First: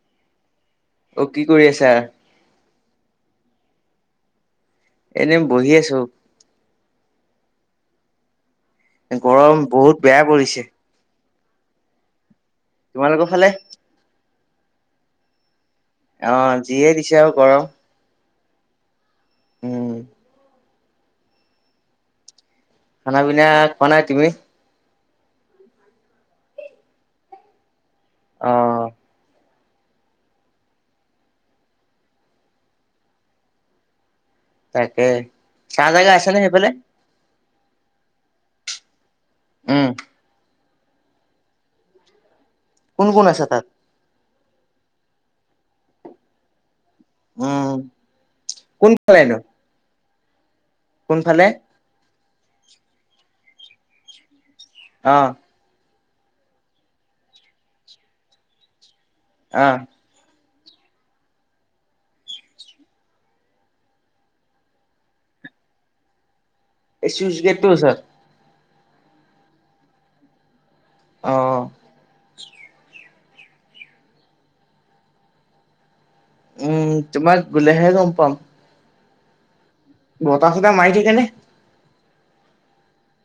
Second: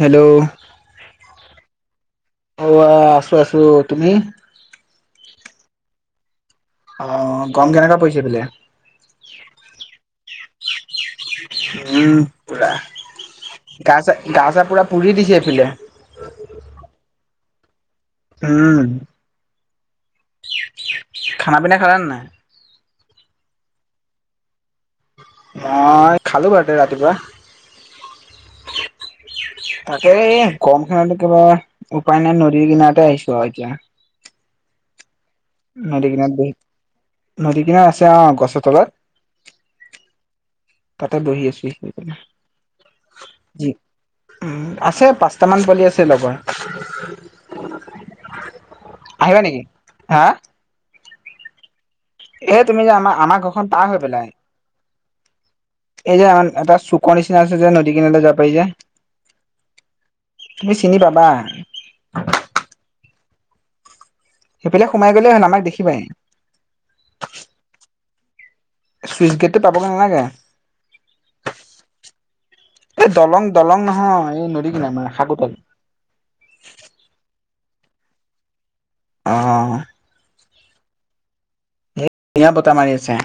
Hello. অ কি কৰি আছা? অ' আহ আছো আছো। তুমি? এনেই বহি আছো। অ গম কেনেকা পৰিছে হেইফালে। গৰম বহুত বেয়া পৰিছে। উম পুৰা তোমালোকৰ ফালে? গা চা, গা চা পুৰা পুৰি দিছে এইফালে। অ যিয়ে দিছে আৰু গৰম উম। [inaudible] খানা পিনা খালান নাই? খানা পিনা খোৱা নাই। তুমি? মই খালো বাৰতে ৰাতিপুৱা। অ। তাকে এই গম খনত একেবে উপায় নাই নদীৰ কিনাৰতে আহিছো এতিয়া। তাকে ছা নদী জাগা আছে কিনাৰত নে বহি সেইফালে? নদী কিনাত আছে অ' গছৰ তলত। উম। তাতে বহি আছো সেই। [unintelligible] কোন কোন আচা তাত। আছে পাঁচটামান পোৱালি আছে লগৰ। [unintelligible] উম কোন ফালে নো? আহিবা নেকি হা। কোনফালে? এ তুমি যে আমাৰ, আমাৰ ঘৰখন পাৰ হৈ পেলাই। অ এই যে আমা এটা চুক নিচিনা আছে যে নদী কিনাৰে যাব পাৰি যে। আহ। তুমি চিনি পাবা। সেইফালে সোমাই গ'লেই হল আমাক দেখিবাই। এ চুইজ গেট টোৰ ওচৰত। চুইচ গেটটো পাবগৈ নালাগে। অ' এই দলং, দলং নহয়। এই নদী কিনাৰত মানে শাকোতল। উম, তোমাৰ গ'লে হে লগ পাম। অহ'। বতাহ ছটাহ মাৰি থাকে নে? ধুনীয়া বতাহ মাৰি আছে।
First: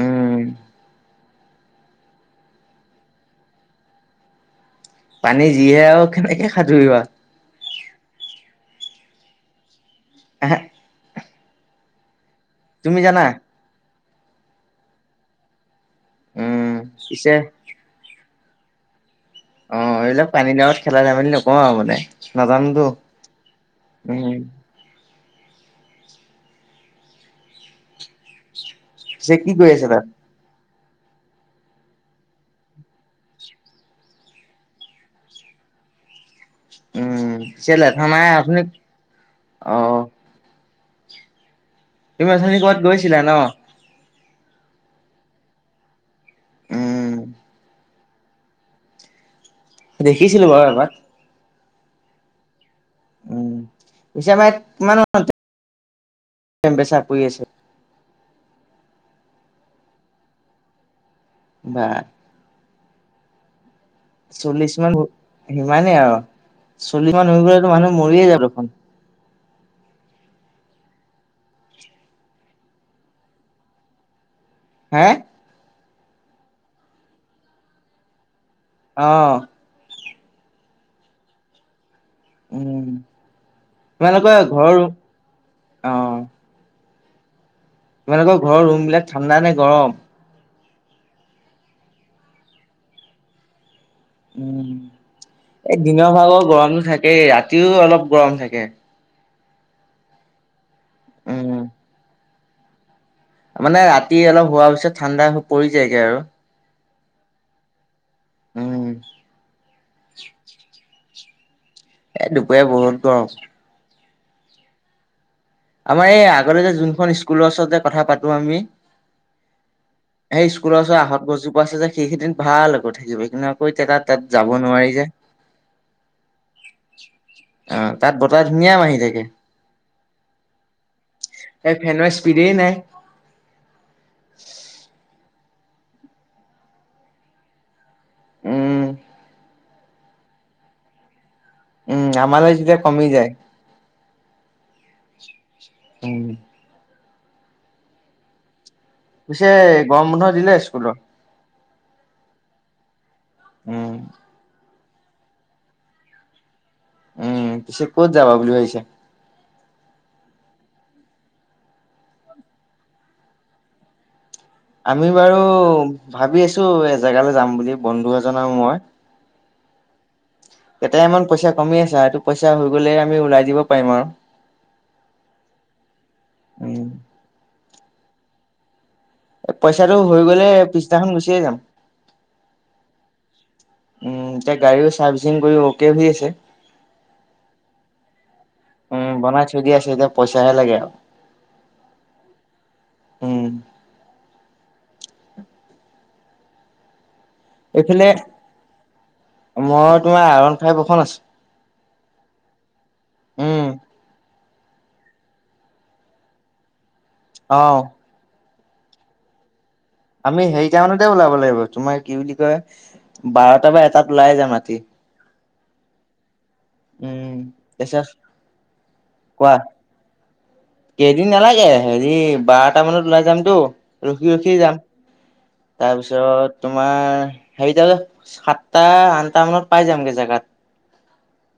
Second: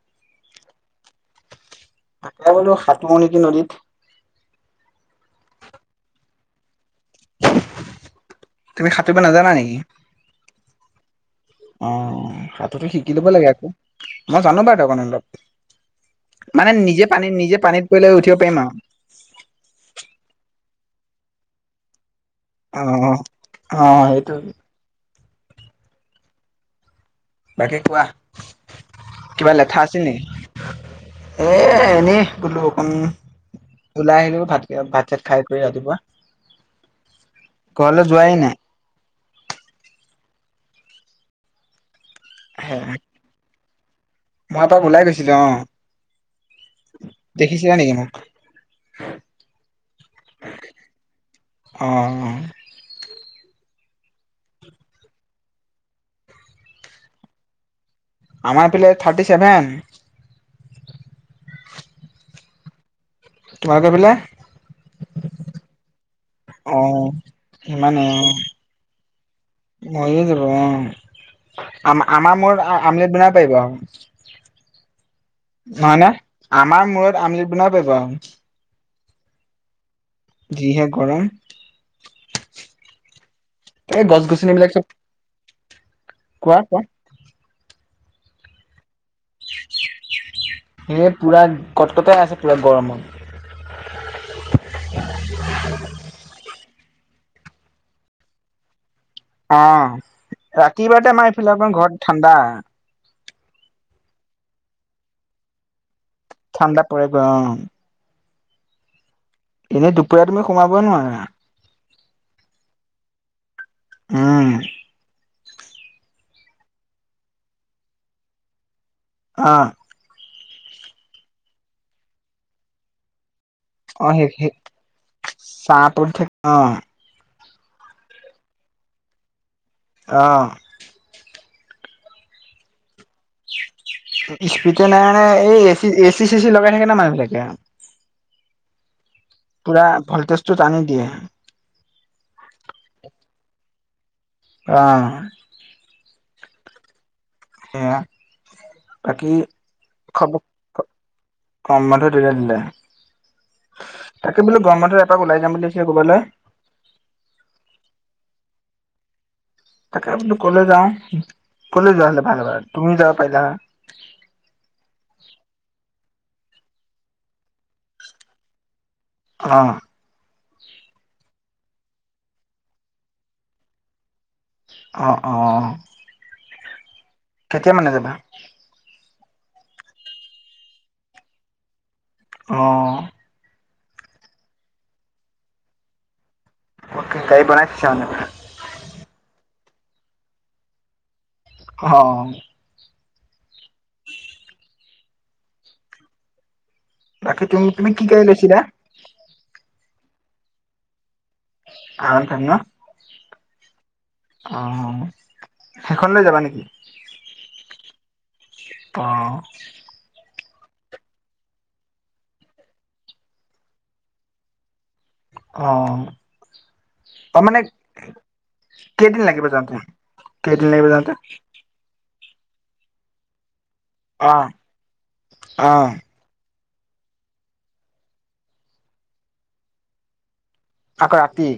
উম। তাকে বোলো সাঁতোৰ নেকি নদীত। পানী যিহে আৰু কেনেকৈ সাঁতুৰিবা? তুমি সাঁতুৰিব নাজানা নেকি? এহে। অ' সাতোটো শিকি জানা? ল'ব লাগে আকৌ। মই জানো বাৰু অলপ অলপ। উম মানে নিজে পানীত, পিছে নিজে পানীত পৰি লৈ উঠিব পাৰিম আৰু। অ এইবিলাক পানী গাঁৱত খেলা ধেমালি নকওঁ আৰু মানে। নাজানোতো আৰু অ অ সেইটো উম। বাকি কোৱা। পিছে কিবা কি কৰি লেঠা আছ আছিল তাত। নেকি এ এনেই বোলো অকণ। ওলাই আহিলো ভাত-ভাত চাত খাই কৰি ৰাতিপুৱা। উম, পিছে ঘৰলৈ লেথনাই যোৱাই নাই আপুনি অ'। তুমি অথনি ক'ৰবাত গৈছিলা ন? মই এপাক ওলাই গৈছিলো, অ' উম দেখিছিলা নেকি মোক? [unintelligible] দেখিছিলো বাৰু এবাৰ। অ' উম, পিছে আমাৰ কিমান [unintelligible] চেম বেচাপ কৰি আছে। আমাৰ ফালে থাৰ্টি ছেভেন। বা তোমালোকৰ পিলে? চল্লিশ মান সিমানেই আৰু। অ', চল্লিশমান হৈ গলেতো মানুহ ইমানে মৰিয়ে অ', যাব দেখোন। মৰিয়ে যাব অ'। আম আমাৰ মূৰত আমলেট বনাব পাৰিব আৰু। হে হয়েনা আমাৰ মূৰত আমলেট বনাব পাৰিব আৰু। অহ' যি হে গৰম। উম, এই গছ তোমালোকৰ গছনিবিলাক ঘৰো চব ৰুম অ'। কোৱা কোৱা তোমালোকৰ ঘৰৰ ৰুম বিলাক ঠাণ্ডা নে গৰম। এই পূৰা কটকটাই আছে পূৰা গৰমত। উম, এই দিনৰ ভাগৰ গৰমটো থাকেই ৰাতিও অলপ গৰম থাকে। অ' ৰাতিুৱাতে আমাৰ উম, এইফালে অ'ক ঘৰত ঠাণ্ডা। মানে ৰাতি অলপ হোৱাৰ পিছত ঠাণ্ডা হৈ পৰি যায়গে আৰু। ঠাণ্ডা পৰেগৈ অ' উম। এনেই দুপৰীয়া তুমি সোমাব নোৱাৰা। এ দুপৰীয়া বহুত গৰম। উম। আমাৰ এই আগতে যে যোনখন স্কুলৰ ওচৰতে কথা পাতো আমি। আহ সেই স্কুলৰ ওচৰত আহঁত গছজোপা আছে যে সেইখিনিত ভাল আকৌ থাকিব কিন্তু কৈ তোত অ', তাত সেই যাব নোৱাৰি যে চাহ পৰি থাকে অ', অ তাত বতৰ ধুনীয়া মাৰি থাকে অ ইয়াত ফেনৰ স্পীডেই নাই স্পিড নাই মানে এই এচি এচি চি চি লগাই থাকে না মানুহ বিলাকে আৰু উম পুৰা ভলটেজটো টানি দিয়ে উম আমালে যেতিয়া কমি যায় অ উ সেয়া বাকী পিছে গৰম বন্ধ খবৰ দিলে স্কুলৰ গৰম বন্ধ দিলে দিলে উম তাকে বোলো গৰম বন্ধত এপাক ওলাই যাম বুলি ভাবিছিলো ক'ৰবালৈ উম পিছে ক'ত যাবা বুলি ভাবিছে তাকে বোলো কলে যাওঁ কলে যোৱা হলে ভাল ভাল তুমিও যাব পাৰিলা হয় আমি বাৰু ভাবি আছো এজেগালৈ যাম বুলি বন্ধু এজন আৰু মই অ কেতামান পইচা কমি আছে সেটো পইচা হৈ গ'লে আমি ওলাই যিব পাৰিম আৰু অ অ অ। উম। কেতিয়া মানে যাবা- এ পইচাটো হৈ গ'লে পিছদিনাখন গুচিয়ে যাম- অ উম এতিয়া গাড়ীও চাৰ্ভিচিং কৰি অকে হৈ আছে- অকে কাই বনাই চ ন। চদি আছে এতিয়া পইচাহে লাগে আৰু- অ। উম। বাকি তুমি তুমি কি এইফালে গাড়ী লৈছিলা। মই তোমাৰ আৰ ওৱান ফাইভ এখন আছে অ [unintelligible] উম। অ সেইখন লৈ যাবা নেকি- অ ত [unintelligible] আমি হেৰিটামানতে ওলাব লাগিব তোমাৰ কি বুলি কয়- বাৰটা বা এটাত ওলাই যাম ৰাতি- অ। উম অ' মানে এচ-চা কেইদিন লাগিব কোৱা যাওঁতে কেইদিন লাগিব যাওঁতে কেইদিন নালাগে হেৰি- বাৰটা মানত ওলাই যামতো ৰখি অ', ৰখি যাম অ', তাৰপিছত- তোমাৰ হেৰিত সাতটা আঠটা মানত পাই যামগে জেগাত- আকৌ ৰাতি-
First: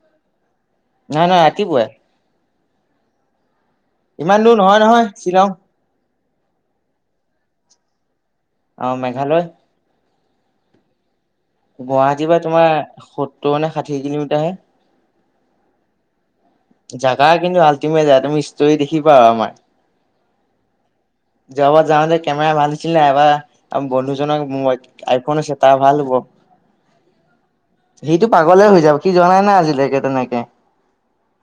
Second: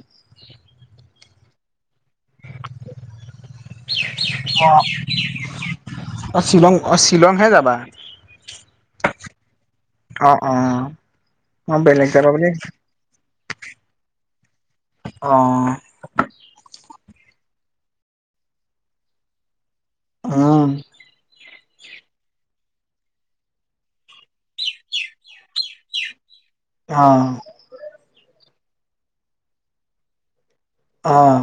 না না ৰাতিপুৱাই। ইমান দূৰ নহয় নহয় চ্বিলং- অ শ্বিলং অ শ্বিলংহে যাবা। অঁ মেঘালয়- অ অ। মই বেলেগ গুৱাহাটীৰ যাবা পৰা বুলি তোমাৰ সত্তৰ নে ষাঠি কিলোমিটাৰহে- অ। জেগা কিন্তু আল্টিমেট তুমি ষ্টোৰী দেখিবা আৰু আমাৰ। উম্ যোৱাবাৰ যাওঁতে কেমেৰা ভাল আছিল এইবাৰ বন্ধুজনৰ আইফোন আছে তাৰ ভাল হ'ব। অ। সিটো পাগলে হৈ যাব সি যোৱা নাই না আজিলৈকে তেনেকে- অ',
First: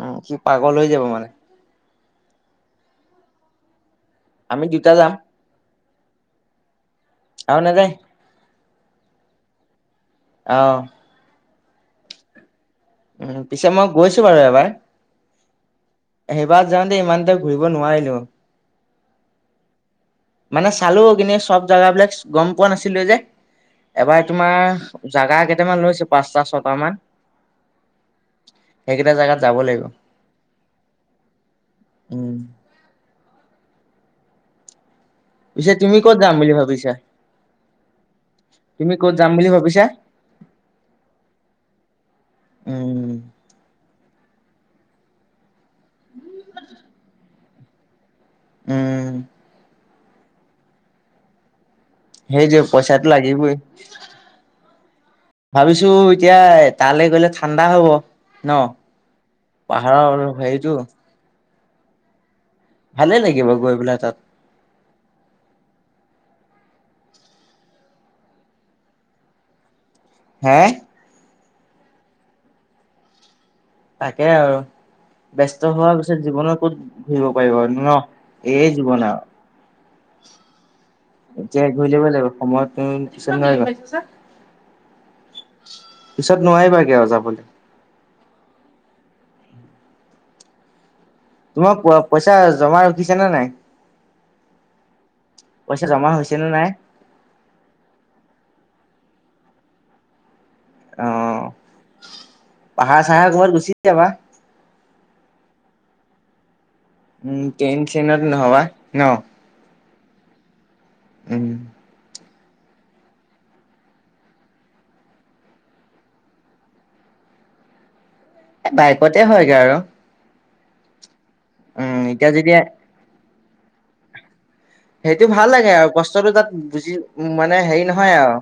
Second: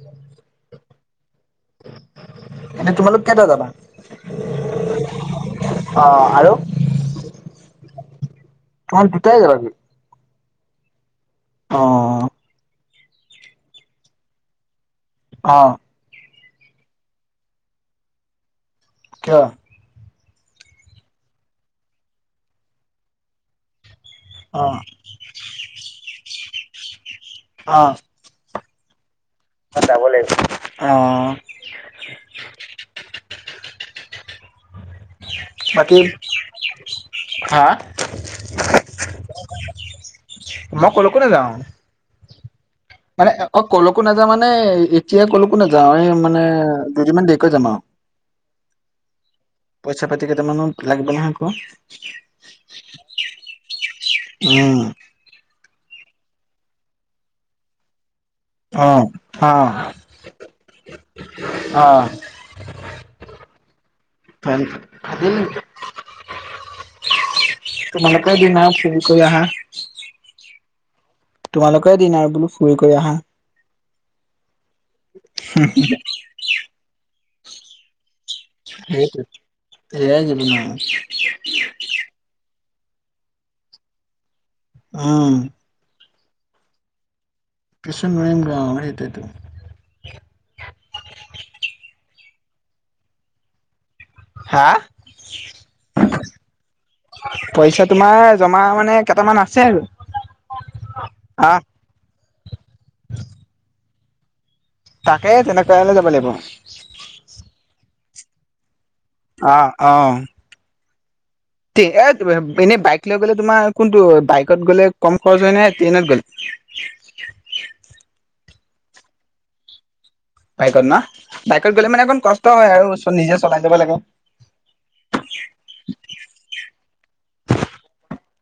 উম সি পাগল হৈ যাব মানে। এনেই তোমালোক কেইটা যাবা? আমি দুতা যাম অ', আৰু আৰু নেযায় - তহত দুটাই যাবি? অ। অ। উ পিছে মই গৈছো বাৰু এবাৰ। অ। সেইবাৰ যাওঁতে ইমান এটা ঘূৰিব নোৱাৰিলো। কিয়? মানে চালো কিন্তু চব জেগাবিলাক গম পোৱা নাছিলো যে। এবাৰ অ', তোমাৰ জাগা কেইটামান লৈছো পাঁচটা ছয়টা মান। অ। সেইকিটা জাগাত ত যাব লাগিব। অ উম পিছে তুমি বাকী ক'ত যাম বুলি ভাবিছা। হা তুমি কত যাম বুলি ভাবিছা। মই ক'লৈকো নাযাওঁ উম মানে অ কল'কো নাযাওঁ মানে মানে এতিয়া ক'ল'কো নাযাওঁ এই মানে দুদিনমান দেৰিকৈ যাম আৰু। উম'। পইচা পাতি কেইটামানো লাগিব নহয় আকৌ। সেইটোৱেই পইচাটো লাগিবই, উম, ভাবিছো তিয়া তালৈ গ'লে ঠাণ্ডা হব। ন অ', পাহাৰৰ হেৰিটো। ভালে আহ লাগিব গৈ পেলাই তাত [unintelligible] তোমালোকৰে দিন আৰু ফুৰি কৰি আহা। হে তোমালোকৰে দিন আৰু বোলো ফুৰি কৰি আহা। তাকে আৰু ব্যস্ত হোৱাৰ পিছত জীৱনত ক'ত ঘূৰিব পাৰিবা আৰু ন। এইয়ে জীৱন সেইটো সেয়াই জীৱন এতিয়া ঘূৰি লব লাগিব সময়ত [unintelligible] পিছত নোৱাৰিবা উম্ পিছত নোৱাৰিবাগৈ আৰু যাবলৈ। পিছত নোৱাৰিমগে আৰু সেইটোৱেইটো। তোমাৰ পইচা জমা উঠিছে নে নাই। হা, পইচা জমা হৈছে নে নাই পইচা তোমাৰ জমা মানে কেইটামান আছে আৰু। আহ পাহাৰ চাহাৰ ক'বাত গুচি যাবা। তাকে তেনেকৈ হলেও যাব লাগিব। উম ট্রেন চেনত নহবা ন। অঁ'। উম তে এক। এনেই বাইক লৈ গ'লে তোমাৰ কোনটো বাইকত গ'লে কম খৰচ হয় নে ট্ৰেইনত গ'লে। এই বাইকতে হয়গৈ আৰু। বাইকত ন বাইকত গ'লে উম মানে অকণ এতিয়া কষ্ট যেতিয়া হয় আৰু নিজে চলাই যাব লাগে। সেইটো ভাল লাগে আৰু কষ্টটো তাত বুজি উ মানে হেৰি নহয় আৰু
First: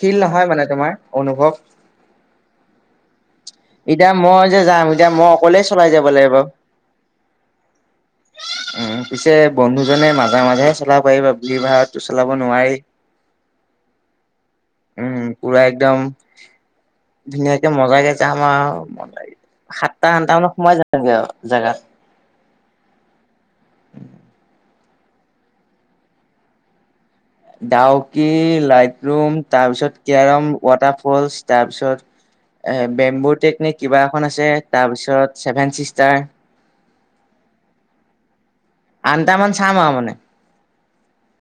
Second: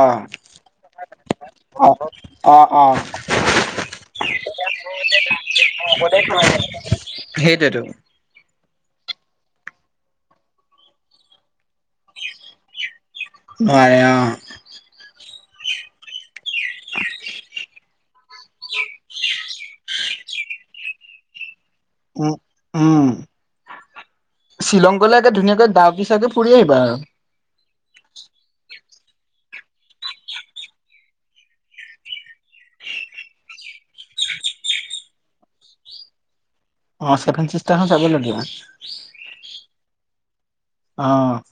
ফিল নহয় মানে তোমাৰ অনুভৱ। অ', অ', এতিয়া মই যে যাম, এতিয়া মই অকলেই চলাই যাব লাগিব। সেইটোৱে টো। উম, পিছে বন্ধুজনে মাজে মাজেহে চলাব পাৰিবা বুলি ভাত। চলাব নোৱাৰি নোৱাৰে অ। উম, পুৰা একদম- ধুনীয়াকে মজাকে যাম আৰ ম সাতটা আঠটা মানত সোমাই যামগৈ আৰু। জেগাত। উম, উম। [inaudible] শ্বিলংলৈ গ'লে ধুনীয়াকৈ দাওকী চাওকি ফুৰি আহিবা আৰু। ডাওকী লাইট। ৰুম তাৰপিছত কেৰম ৱাটাৰফলছ তাৰপিছত এ বেম্বো টেকনিক কিবা এখন আছে, তাৰপিছত ছেভেন ছিষ্টাৰ। অ' ছেভেন চিষ্টাৰ খন চাব লাগীয়া। আঠটামান চাম আৰু মানে। আহ।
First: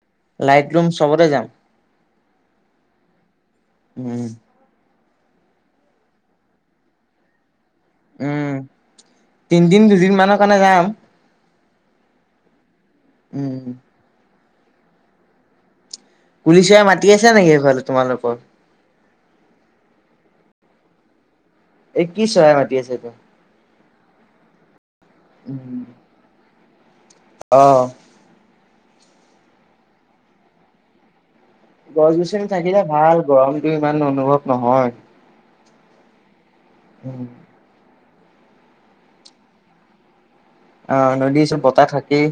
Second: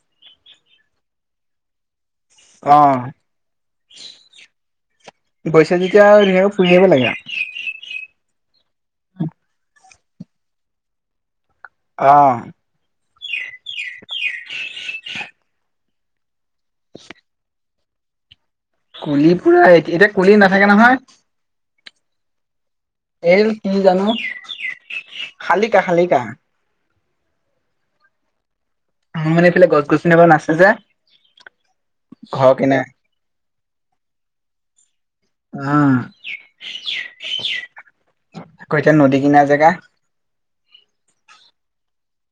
লাইট ৰুম চবতে যাম। অহ' উম। গৈছা যেতিয়া ধুনীয়াকে ফুৰি আহিব লাগে। উম, তিনদিন দুদিন মানৰ কাৰণে যাম। আহ। উম। কুলি চৰাই মাতি আছে নেকি সেইফালে তোমালোকৰ? কুলি পুৰা এতি এতিয়া কুলি নাথাকে নহয়। এই কি চৰাই মাত এইল কি জানো শালিকা, শালিকা। অহ' মোৰ মানে এইফালে গছ গছনি অকণ আছে যে। গছ গছনি ঘৰৰ থাকিলে কিনাৰে ভাল গৰমতো ইমান অনুভৱ নহয়। উম। উম, আকৌ এতিয়া নদী কিনাৰ জেগা। আহ নদীৰ ওচৰত বতাহ থাকেই।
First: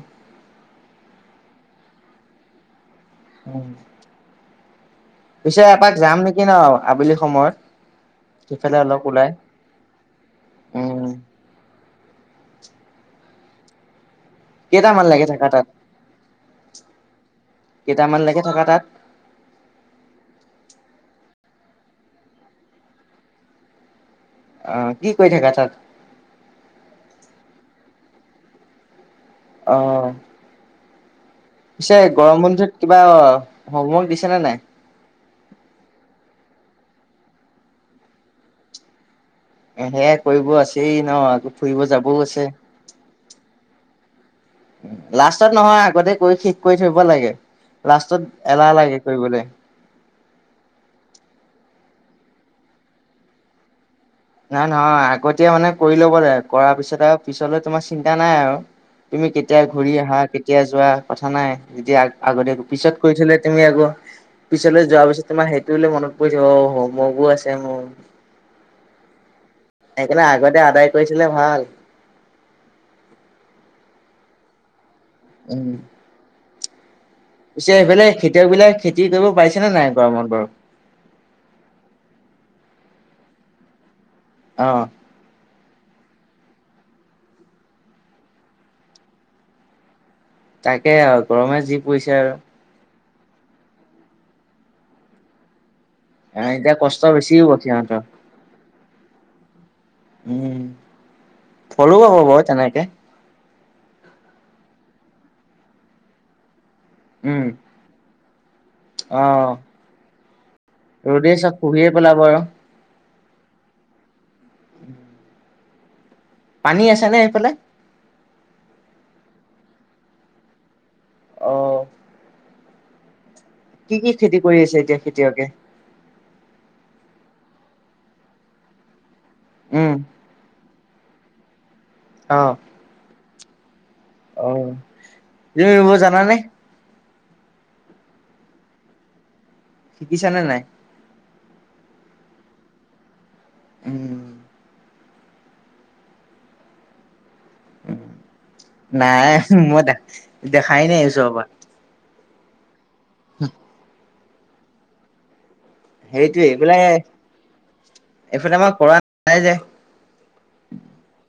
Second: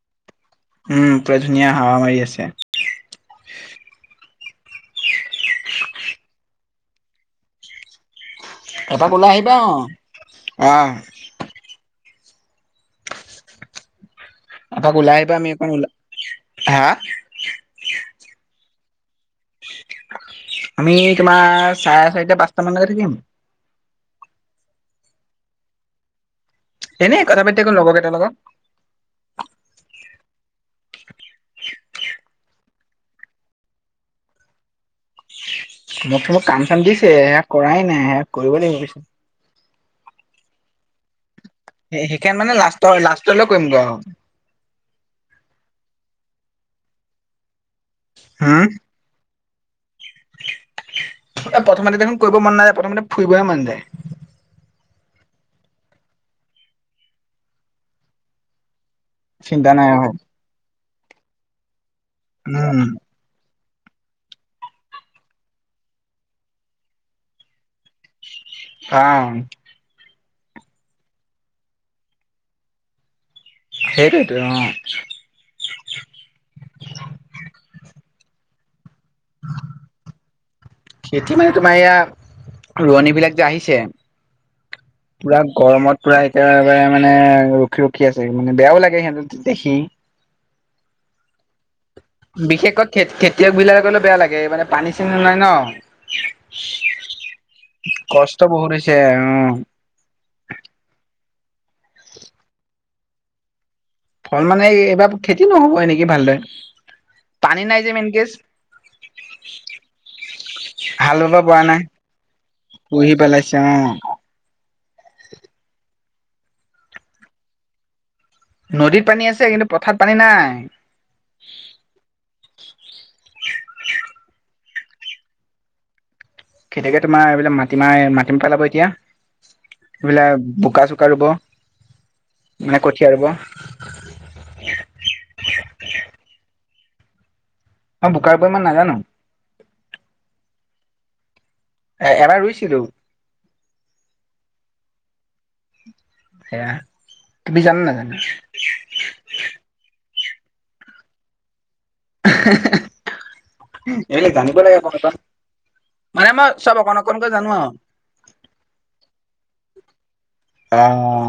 উম, পোৰা ধুনীয়া হাৱা মাৰি আছে। উম, পিছে এপাক যাম নেকি ন আবেলি সময়ত। সিফালে অলপ এপাক ওলাই, আহিবা অ অ উম। এপাক কেইটামান ওলাই লাগে আহিবা থাকা আমি তাত অকণ ওলা হা কেইটামানলেকে থাকা তাত? আমি তোমাৰ চাৰে চাৰিটা পাঁচটা মানলৈকে থাকিম। আহ, কি কৰি থাকা তাত? এনে কথা পাতি থাকো লগ কেইটাৰ লগত। অহ' পিছে, গৰম বন্ধুত কিবা আহ হোমৱৰ্ক দিছেনে নাই? মোক টো কাম চাম দিছে হেয়া কৰাই নাই, কৰিব লাগিব পিছে। হেয়াই কৰিব আছেই ন আকৌ ফুৰিব যাবও সেইখন আছে। মানে লাষ্টৰ লাষ্টলৈ কৰিম গৈ আৰু লাষ্টত নহয় আগতে কৈ শেষ কৰি থাকিব নেলাগে, লাষ্টত হম এলাহ লাগে কৰিবলৈ। প্ৰথমতে দেখোন কৰিব মন নায় প্ৰথমতে ফুৰিবহে মন যায়। নাই নহয় আগতীয়া মানে কৰি ল'ব লাগে। কৰাৰ পিছত আৰু পিছলৈ তোমাৰ চিন্তা নাই আৰু। তুমি কেতিয়া চিন্তা নাই ঘূৰি আৰু আহা কেতিয়া যোৱা কথা নাই। যেতিয়া আ-আগতে উম পিছত কৰি থলে তুমি আকৌ পিছলৈ যোৱাৰ পিছত তোমাৰ সেইটোলে মনত পৰি থাকিব। অ হমৱৰ্কবোৰ আছে মোৰ কাম। সেইকাৰণে আগতে আদায় কৰিথলে ভাল। সেইটোৱেটো অ। উম [inaudible] পিছে এইফালে খেতিয়ক বিলাক খেতি কৰিব পাৰিছেনে নাই গৰমত বাৰু? খেতি মানে তোমাৰ এয়া ৰোৱনী বিলাক যে আহিছে অ। পুৰা গৰমত পুৰা একেবাৰে মানে ৰখি ৰখি আছে, মানে বেয়াও লাগে সিহঁতক দেখি তাকে আৰু গৰমে যি পৰিছে আৰু খেত-খেতিয়ক বিলাকলে বেয়া লাগে এই মানে পানী-চানী নাই ন। এ এতিয়া কষ্ট বেছি হ'ব সিহঁতৰ। ছে, অ উম, ফলো পাব বাৰু তেনেকে। ফল মানে এই এইবাৰ খেতি নহ'ব নেকি ভালদৰে, পানী নাই যে মেইন কেচ। আহ। হালবাব পোৱা নাই, পেলাব আৰু। সুহি পেলাইছ অ। [inaudible] পানী আছেনে সেইফালে? নদীত পানী আছে, কিন্তু পথাৰত পানী নাই। আহ। কি কি খেতি কৰি আছে এতিয়া খেতিয়কে? খেতিয়কে তোমাৰ এইবিলাক মাটি মাহ মাটি পেলাব এতিয়া, উম, এইবিলে বোকা চ ৰুব অ', মানে কঠীয়াা ৰুব। অ। তুমিব জানানে? অ বোকাৰ ৰুব ইমান নাজানো। শিকিছ নে নাই? এ এনে ৰুইছিলো। উম। এয়া। উ নাই মই দে-দেখাই নাই ওচৰৰ পৰা। [unintelligible] [inaudible] এনে জানিব লাগে [unintelligible] মানে সেইটোৱে মই এইফালে চব অকণ অকণকৈ জানো আৰু। এইফালে আমাৰ কৰা নাই যে। অ